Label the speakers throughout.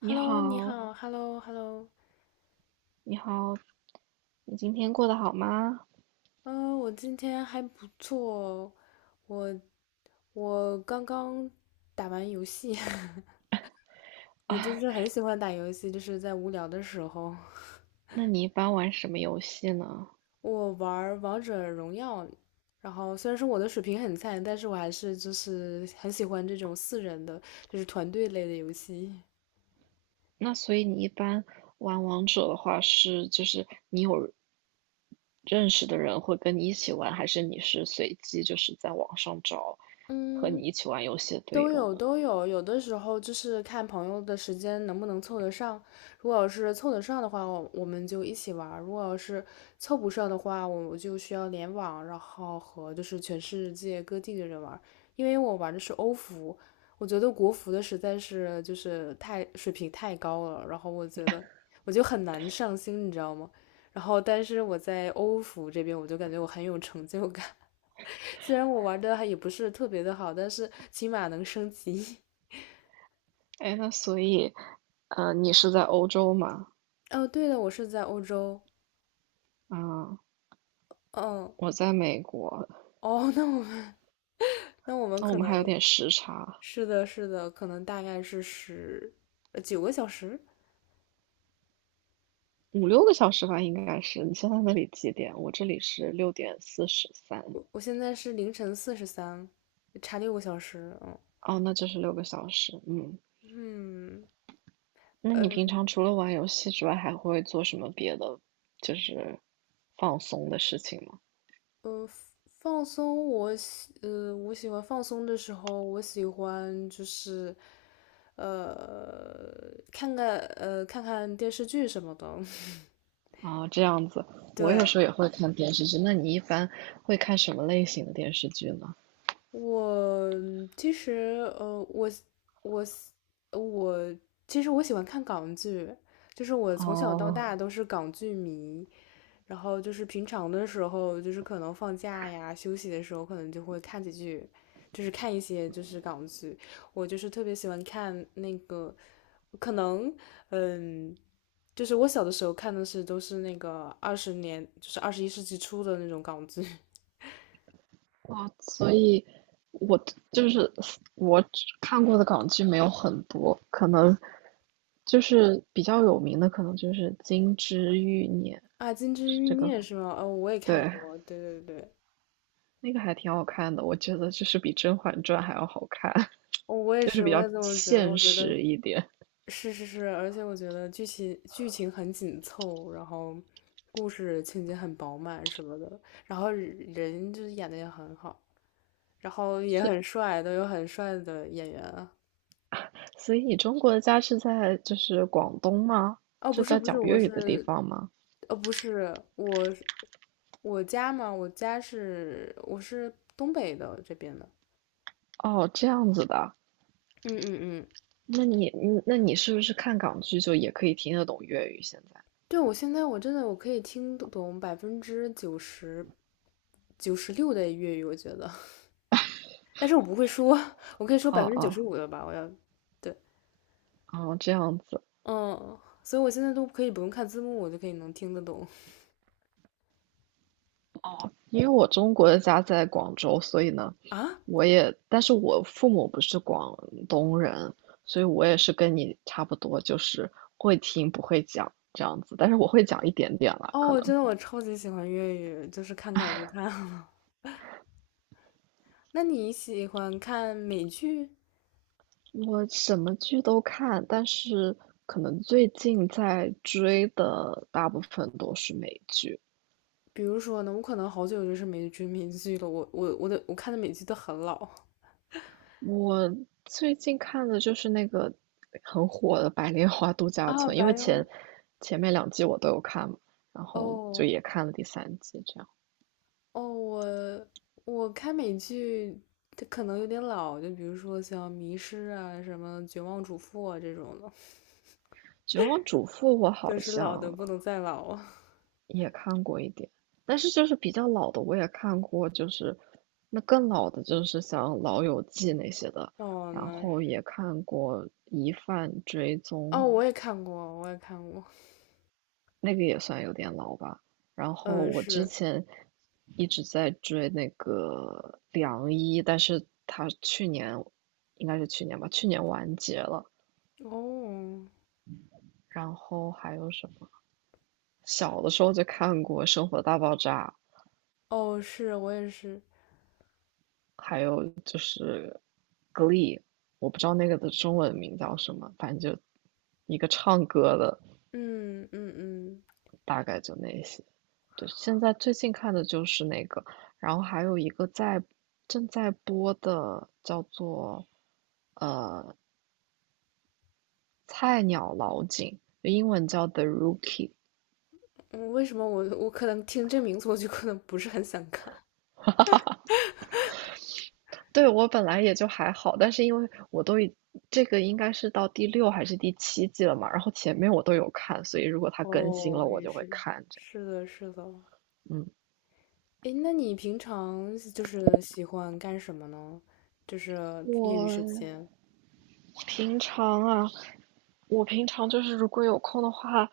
Speaker 1: 你
Speaker 2: Hello，你
Speaker 1: 好，
Speaker 2: 好，Hello，Hello，
Speaker 1: 你好。你今天过得好吗？
Speaker 2: 嗯，我今天还不错哦。我我刚刚打完游戏，我就是很喜欢打游戏，就是在无聊的时候，
Speaker 1: 那你一般玩什么游戏呢？
Speaker 2: 我玩儿王者荣耀，然后虽然说我的水平很菜，但是我还是就是很喜欢这种四人的，就是团队类的游戏。
Speaker 1: 那所以你一般玩王者的话是，就是你有认识的人会跟你一起玩，还是你是随机就是在网上找和
Speaker 2: 嗯，
Speaker 1: 你一起玩游戏的队
Speaker 2: 都
Speaker 1: 友
Speaker 2: 有
Speaker 1: 呢？
Speaker 2: 都有，有的时候就是看朋友的时间能不能凑得上。如果要是凑得上的话，我们就一起玩儿；如果要是凑不上的话，我就需要联网，然后和就是全世界各地的人玩儿。因为我玩的是欧服，我觉得国服的实在是就是太水平太高了，然后我觉得我就很难上心，你知道吗？然后但是我在欧服这边，我就感觉我很有成就感。虽然我玩的还也不是特别的好，但是起码能升级。
Speaker 1: 哎，那所以，你是在欧洲吗？
Speaker 2: 哦，对了，我是在欧洲。
Speaker 1: 啊，
Speaker 2: 嗯，
Speaker 1: 我在美国。
Speaker 2: 哦，那我们 那我们
Speaker 1: 那我
Speaker 2: 可
Speaker 1: 们还有
Speaker 2: 能
Speaker 1: 点时差，
Speaker 2: 是的，是的，可能大概是9个小时。
Speaker 1: 5、6个小时吧，应该是。你现在那里几点？我这里是6:43。
Speaker 2: 我现在是凌晨43，差6个小时。嗯
Speaker 1: 哦，那就是六个小时。嗯。
Speaker 2: 嗯，
Speaker 1: 那你
Speaker 2: 呃，
Speaker 1: 平常除了玩游戏之外，还会做什么别的，就是放松的事情吗？
Speaker 2: 呃，放松我喜欢放松的时候，我喜欢就是，呃，看看电视剧什么的。
Speaker 1: 啊，这样子。我有时
Speaker 2: 对，
Speaker 1: 候也会看电视剧。那你一般会看什么类型的电视剧呢？
Speaker 2: 我其实呃，我我我其实我喜欢看港剧，就是我从小到
Speaker 1: 哦，
Speaker 2: 大都是港剧迷。然后就是平常的时候，就是可能放假呀、休息的时候，可能就会看几句，就是看一些就是港剧。我就是特别喜欢看那个，可能嗯，就是我小的时候看的是都是那个20年，就是21世纪初的那种港剧
Speaker 1: 哇。所以我就是我只看过的港剧没有很多，可能就是比较有名的，可能就是《金枝欲孽》，
Speaker 2: 啊，《金枝
Speaker 1: 是
Speaker 2: 欲
Speaker 1: 这个，
Speaker 2: 孽》是吗？哦，我也看
Speaker 1: 对。
Speaker 2: 过，对对对，
Speaker 1: 那个还挺好看的，我觉得就是比《甄嬛传》还要好看，
Speaker 2: 哦，我也
Speaker 1: 就是
Speaker 2: 是，
Speaker 1: 比
Speaker 2: 我
Speaker 1: 较
Speaker 2: 也这么觉得，
Speaker 1: 现
Speaker 2: 我觉得。
Speaker 1: 实一点。
Speaker 2: 是是是，而且我觉得剧情很紧凑，然后故事情节很饱满什么的，然后人就是演的也很好，然后也很帅，都有很帅的演员啊。
Speaker 1: 所以你中国的家是在就是广东吗？
Speaker 2: 哦，不
Speaker 1: 是
Speaker 2: 是
Speaker 1: 在
Speaker 2: 不是，
Speaker 1: 讲
Speaker 2: 我
Speaker 1: 粤语的地
Speaker 2: 是，
Speaker 1: 方吗？
Speaker 2: 不是，我是我家嘛，我家是我是东北的这边的，
Speaker 1: 哦，这样子的。
Speaker 2: 嗯嗯嗯，
Speaker 1: 那你是不是看港剧就也可以听得懂粤语？现在？
Speaker 2: 对，我现在我真的我可以听懂百分之九十六的粤语，我觉得。但是我不会说，我可以说
Speaker 1: 哦
Speaker 2: 百分之九
Speaker 1: 哦
Speaker 2: 十五的吧，我要，对，
Speaker 1: 哦，这样子。
Speaker 2: 嗯，所以我现在都可以不用看字幕，我就可以能听得懂
Speaker 1: 哦，因为我中国的家在广州，所以呢，
Speaker 2: 啊。
Speaker 1: 但是我父母不是广东人，所以我也是跟你差不多，就是会听不会讲这样子。但是我会讲一点点啦，
Speaker 2: 哦，
Speaker 1: 可
Speaker 2: 我真
Speaker 1: 能
Speaker 2: 的我超级喜欢粤语，就是看港剧看了。那你喜欢看美剧？
Speaker 1: 我什么剧都看，但是可能最近在追的大部分都是美剧。
Speaker 2: 比如说呢，我可能好久就是没追美剧了，我看的美剧都很老
Speaker 1: 我最近看的就是那个很火的《白莲花度假
Speaker 2: 啊
Speaker 1: 村》，因
Speaker 2: 白
Speaker 1: 为
Speaker 2: 羊
Speaker 1: 前面2季我都有看嘛，然后就
Speaker 2: 哦
Speaker 1: 也看了第3季，这样。
Speaker 2: 哦，我看美剧它可能有点老，就比如说像《迷失》啊、什么《绝望主妇》啊这种的。
Speaker 1: 《绝望主妇》我
Speaker 2: 就
Speaker 1: 好
Speaker 2: 是老的
Speaker 1: 像
Speaker 2: 不能再老啊。
Speaker 1: 也看过一点，但是就是比较老的我也看过，就是那更老的，就是像《老友记》那些的，
Speaker 2: 哦，
Speaker 1: 然
Speaker 2: 那
Speaker 1: 后也看过《疑犯追踪》，
Speaker 2: 哦，我也看过，我也看过。
Speaker 1: 那个也算有点老吧。然后
Speaker 2: 嗯，
Speaker 1: 我之
Speaker 2: 是
Speaker 1: 前一直在追那个《良医》，但是他去年应该是去年吧，去年完结了。
Speaker 2: 哦，
Speaker 1: 然后还有什么？小的时候就看过《生活大爆炸》，
Speaker 2: 哦，是我也是。
Speaker 1: 还有 Glee，我不知道那个的中文名叫什么，反正就一个唱歌的，
Speaker 2: 嗯嗯嗯，
Speaker 1: 大概就那些。对，现在最近看的就是那个，然后还有一个正在播的叫做呃菜鸟老警，英文叫 The Rookie。
Speaker 2: 嗯为什么我可能听这名字我就可能不是很想看？
Speaker 1: 对，我本来也就还好，但是因为我都已这个应该是到第6还是第7季了嘛，然后前面我都有看，所以如果它更新
Speaker 2: 哦，
Speaker 1: 了，我
Speaker 2: 也
Speaker 1: 就会
Speaker 2: 是，
Speaker 1: 看着。
Speaker 2: 是的，是的。
Speaker 1: 嗯，
Speaker 2: 诶，那你平常就是喜欢干什么呢？就是业余时
Speaker 1: 我
Speaker 2: 间。
Speaker 1: 平常啊，我平常就是如果有空的话，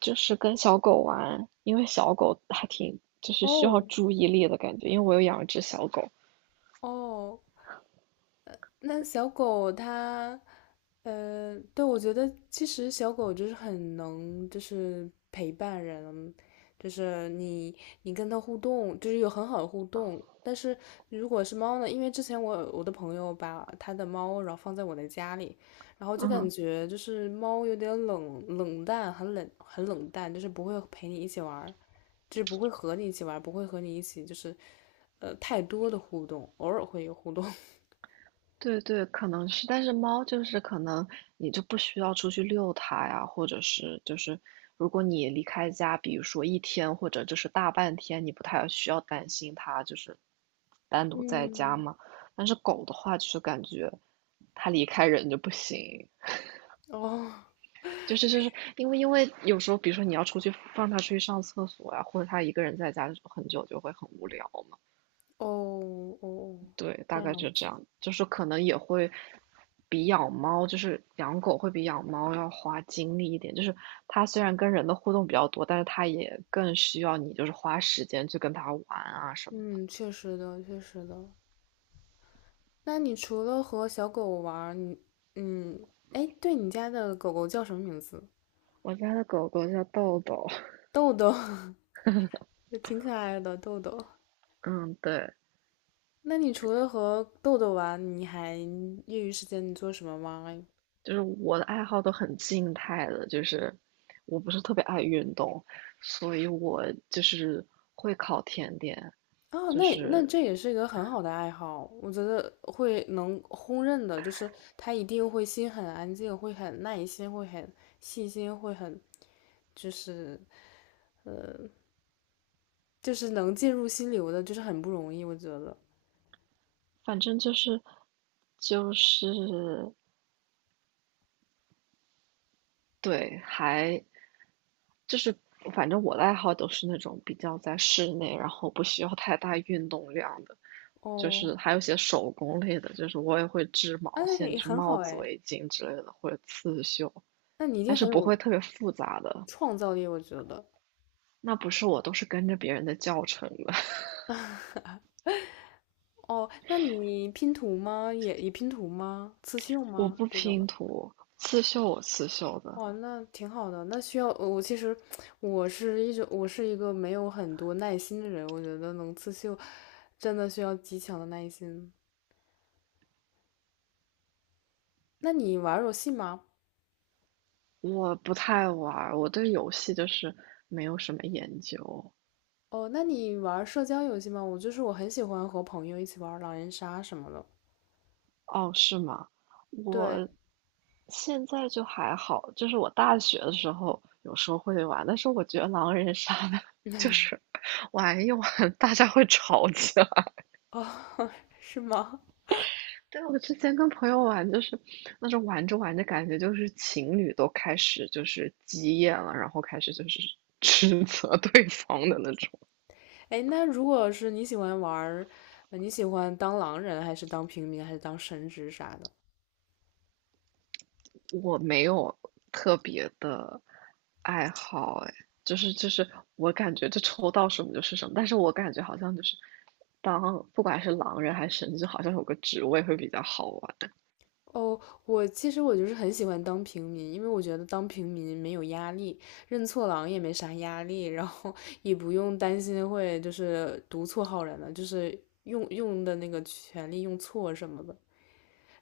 Speaker 1: 就是跟小狗玩，因为小狗还挺就是需要
Speaker 2: 哦
Speaker 1: 注意力的感觉，因为我有养一只小狗。
Speaker 2: 哦，那小狗它，对，我觉得其实小狗就是很能，就是陪伴人，就是你跟它互动，就是有很好的互动。但是如果是猫呢，因为之前我有我的朋友把他的猫然后放在我的家里，然后就感
Speaker 1: 嗯，
Speaker 2: 觉就是猫有点冷淡，很冷很冷淡，就是不会陪你一起玩儿就是不会和你一起玩儿不会和你一起就是，太多的互动，偶尔会有互动。
Speaker 1: 对对，可能是，但是猫就是可能你就不需要出去遛它呀，或者是就是如果你离开家，比如说一天或者就是大半天，你不太需要担心它就是单独在家
Speaker 2: 嗯，
Speaker 1: 嘛。但是狗的话，就是感觉它离开人就不行。
Speaker 2: 哦
Speaker 1: 就是因为有时候，比如说你要出去放它出去上厕所呀，或者它一个人在家很久就会很无聊嘛。
Speaker 2: 哦哦，
Speaker 1: 对，
Speaker 2: 这
Speaker 1: 大
Speaker 2: 样
Speaker 1: 概就
Speaker 2: 子，
Speaker 1: 这样，就是可能也会比养猫，就是养狗会比养猫要花精力一点。就是它虽然跟人的互动比较多，但是它也更需要你就是花时间去跟它玩啊什么的。
Speaker 2: 嗯，确实的，确实的。那你除了和小狗玩儿你嗯，哎，对你家的狗狗叫什么名字？
Speaker 1: 我家的狗狗叫豆豆。
Speaker 2: 豆豆，也挺可爱的豆豆。
Speaker 1: 嗯，对，
Speaker 2: 那你除了和豆豆玩，你还业余时间你做什么吗？
Speaker 1: 就是我的爱好都很静态的，就是我不是特别爱运动，所以我就是会烤甜点，
Speaker 2: 啊，哦
Speaker 1: 就
Speaker 2: 那
Speaker 1: 是
Speaker 2: 这也是一个很好的爱好，我觉得会能公认的，就是他一定会心很安静，会很耐心，会很细心，会很就是就是能进入心流的，就是很不容易，我觉得。
Speaker 1: 反正就是就是对。还就是反正我的爱好都是那种比较在室内，然后不需要太大运动量的，就
Speaker 2: 哦，
Speaker 1: 是还有一些手工类的，就是我也会织
Speaker 2: 啊，
Speaker 1: 毛
Speaker 2: 那
Speaker 1: 线，就
Speaker 2: 也
Speaker 1: 是
Speaker 2: 很
Speaker 1: 帽
Speaker 2: 好
Speaker 1: 子、
Speaker 2: 哎，
Speaker 1: 围巾之类的，或者刺绣，
Speaker 2: 那你一
Speaker 1: 但
Speaker 2: 定
Speaker 1: 是
Speaker 2: 很
Speaker 1: 不会
Speaker 2: 有
Speaker 1: 特别复杂的。
Speaker 2: 创造力，我觉得。
Speaker 1: 那不是，我都是跟着别人的教程的。
Speaker 2: 哦，那你拼图吗？也拼图吗？刺绣
Speaker 1: 我
Speaker 2: 吗？
Speaker 1: 不
Speaker 2: 这种
Speaker 1: 拼
Speaker 2: 的？
Speaker 1: 图，刺绣我刺绣的。
Speaker 2: 哇，那挺好的。那需要我其实我是一个没有很多耐心的人，我觉得能刺绣真的需要极强的耐心。那你玩儿游戏吗？
Speaker 1: 我不太玩儿我对游戏就是没有什么研究。
Speaker 2: 哦，那你玩儿社交游戏吗？我就是我很喜欢和朋友一起玩儿狼人杀什么的。
Speaker 1: 哦，是吗？
Speaker 2: 对，
Speaker 1: 我现在就还好，就是我大学的时候有时候会玩，但是我觉得狼人杀呢，就是 玩一玩大家会吵起来。
Speaker 2: 哦，是吗？
Speaker 1: 对，我之前跟朋友玩，就是那种玩着玩着，感觉就是情侣都开始就是急眼了，然后开始就是 指责对方的那种。
Speaker 2: 哎，那如果是你喜欢玩儿，你喜欢当狼人，还是当平民，还是当神职啥的？
Speaker 1: 我没有特别的爱好，哎，就是我感觉就抽到什么就是什么，但是我感觉好像就是当不管是狼人还是神职，好像有个职位会比较好玩。
Speaker 2: 哦，我其实我就是很喜欢当平民，因为我觉得当平民没有压力，认错狼也没啥压力，然后 也不用担心会就是读错好人了，就是用的那个权利用错什么的。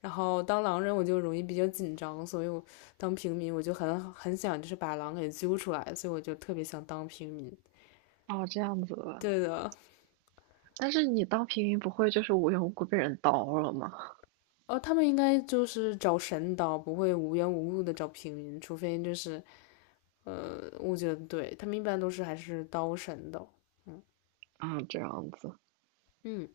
Speaker 2: 然后当狼人我就容易比较紧张，所以我当平民我就很想就是把狼给揪出来，所以我就特别想当平民。
Speaker 1: 哦，这样子的。
Speaker 2: 对的，
Speaker 1: 但是你当平民不会就是无缘无故被人刀了吗？
Speaker 2: 哦，他们应该就是找神刀，不会无缘无故的找平民，除非就是我觉得对他们一般都是还是刀神导。
Speaker 1: 啊，这样子。
Speaker 2: 嗯，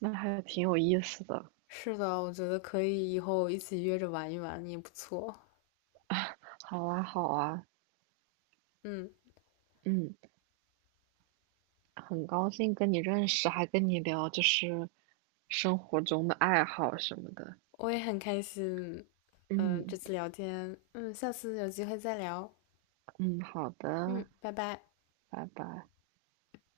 Speaker 1: 那还挺有意思的。
Speaker 2: 是的，我觉得可以以后一起约着玩一玩也不错。
Speaker 1: 好啊，好啊。
Speaker 2: 嗯，
Speaker 1: 嗯，很高兴跟你认识，还跟你聊就是生活中的爱好什么的。
Speaker 2: 我也很开心，嗯、这
Speaker 1: 嗯
Speaker 2: 次聊天，嗯，下次有机会再聊，
Speaker 1: 嗯，好
Speaker 2: 嗯，
Speaker 1: 的。
Speaker 2: 拜拜。
Speaker 1: 拜拜。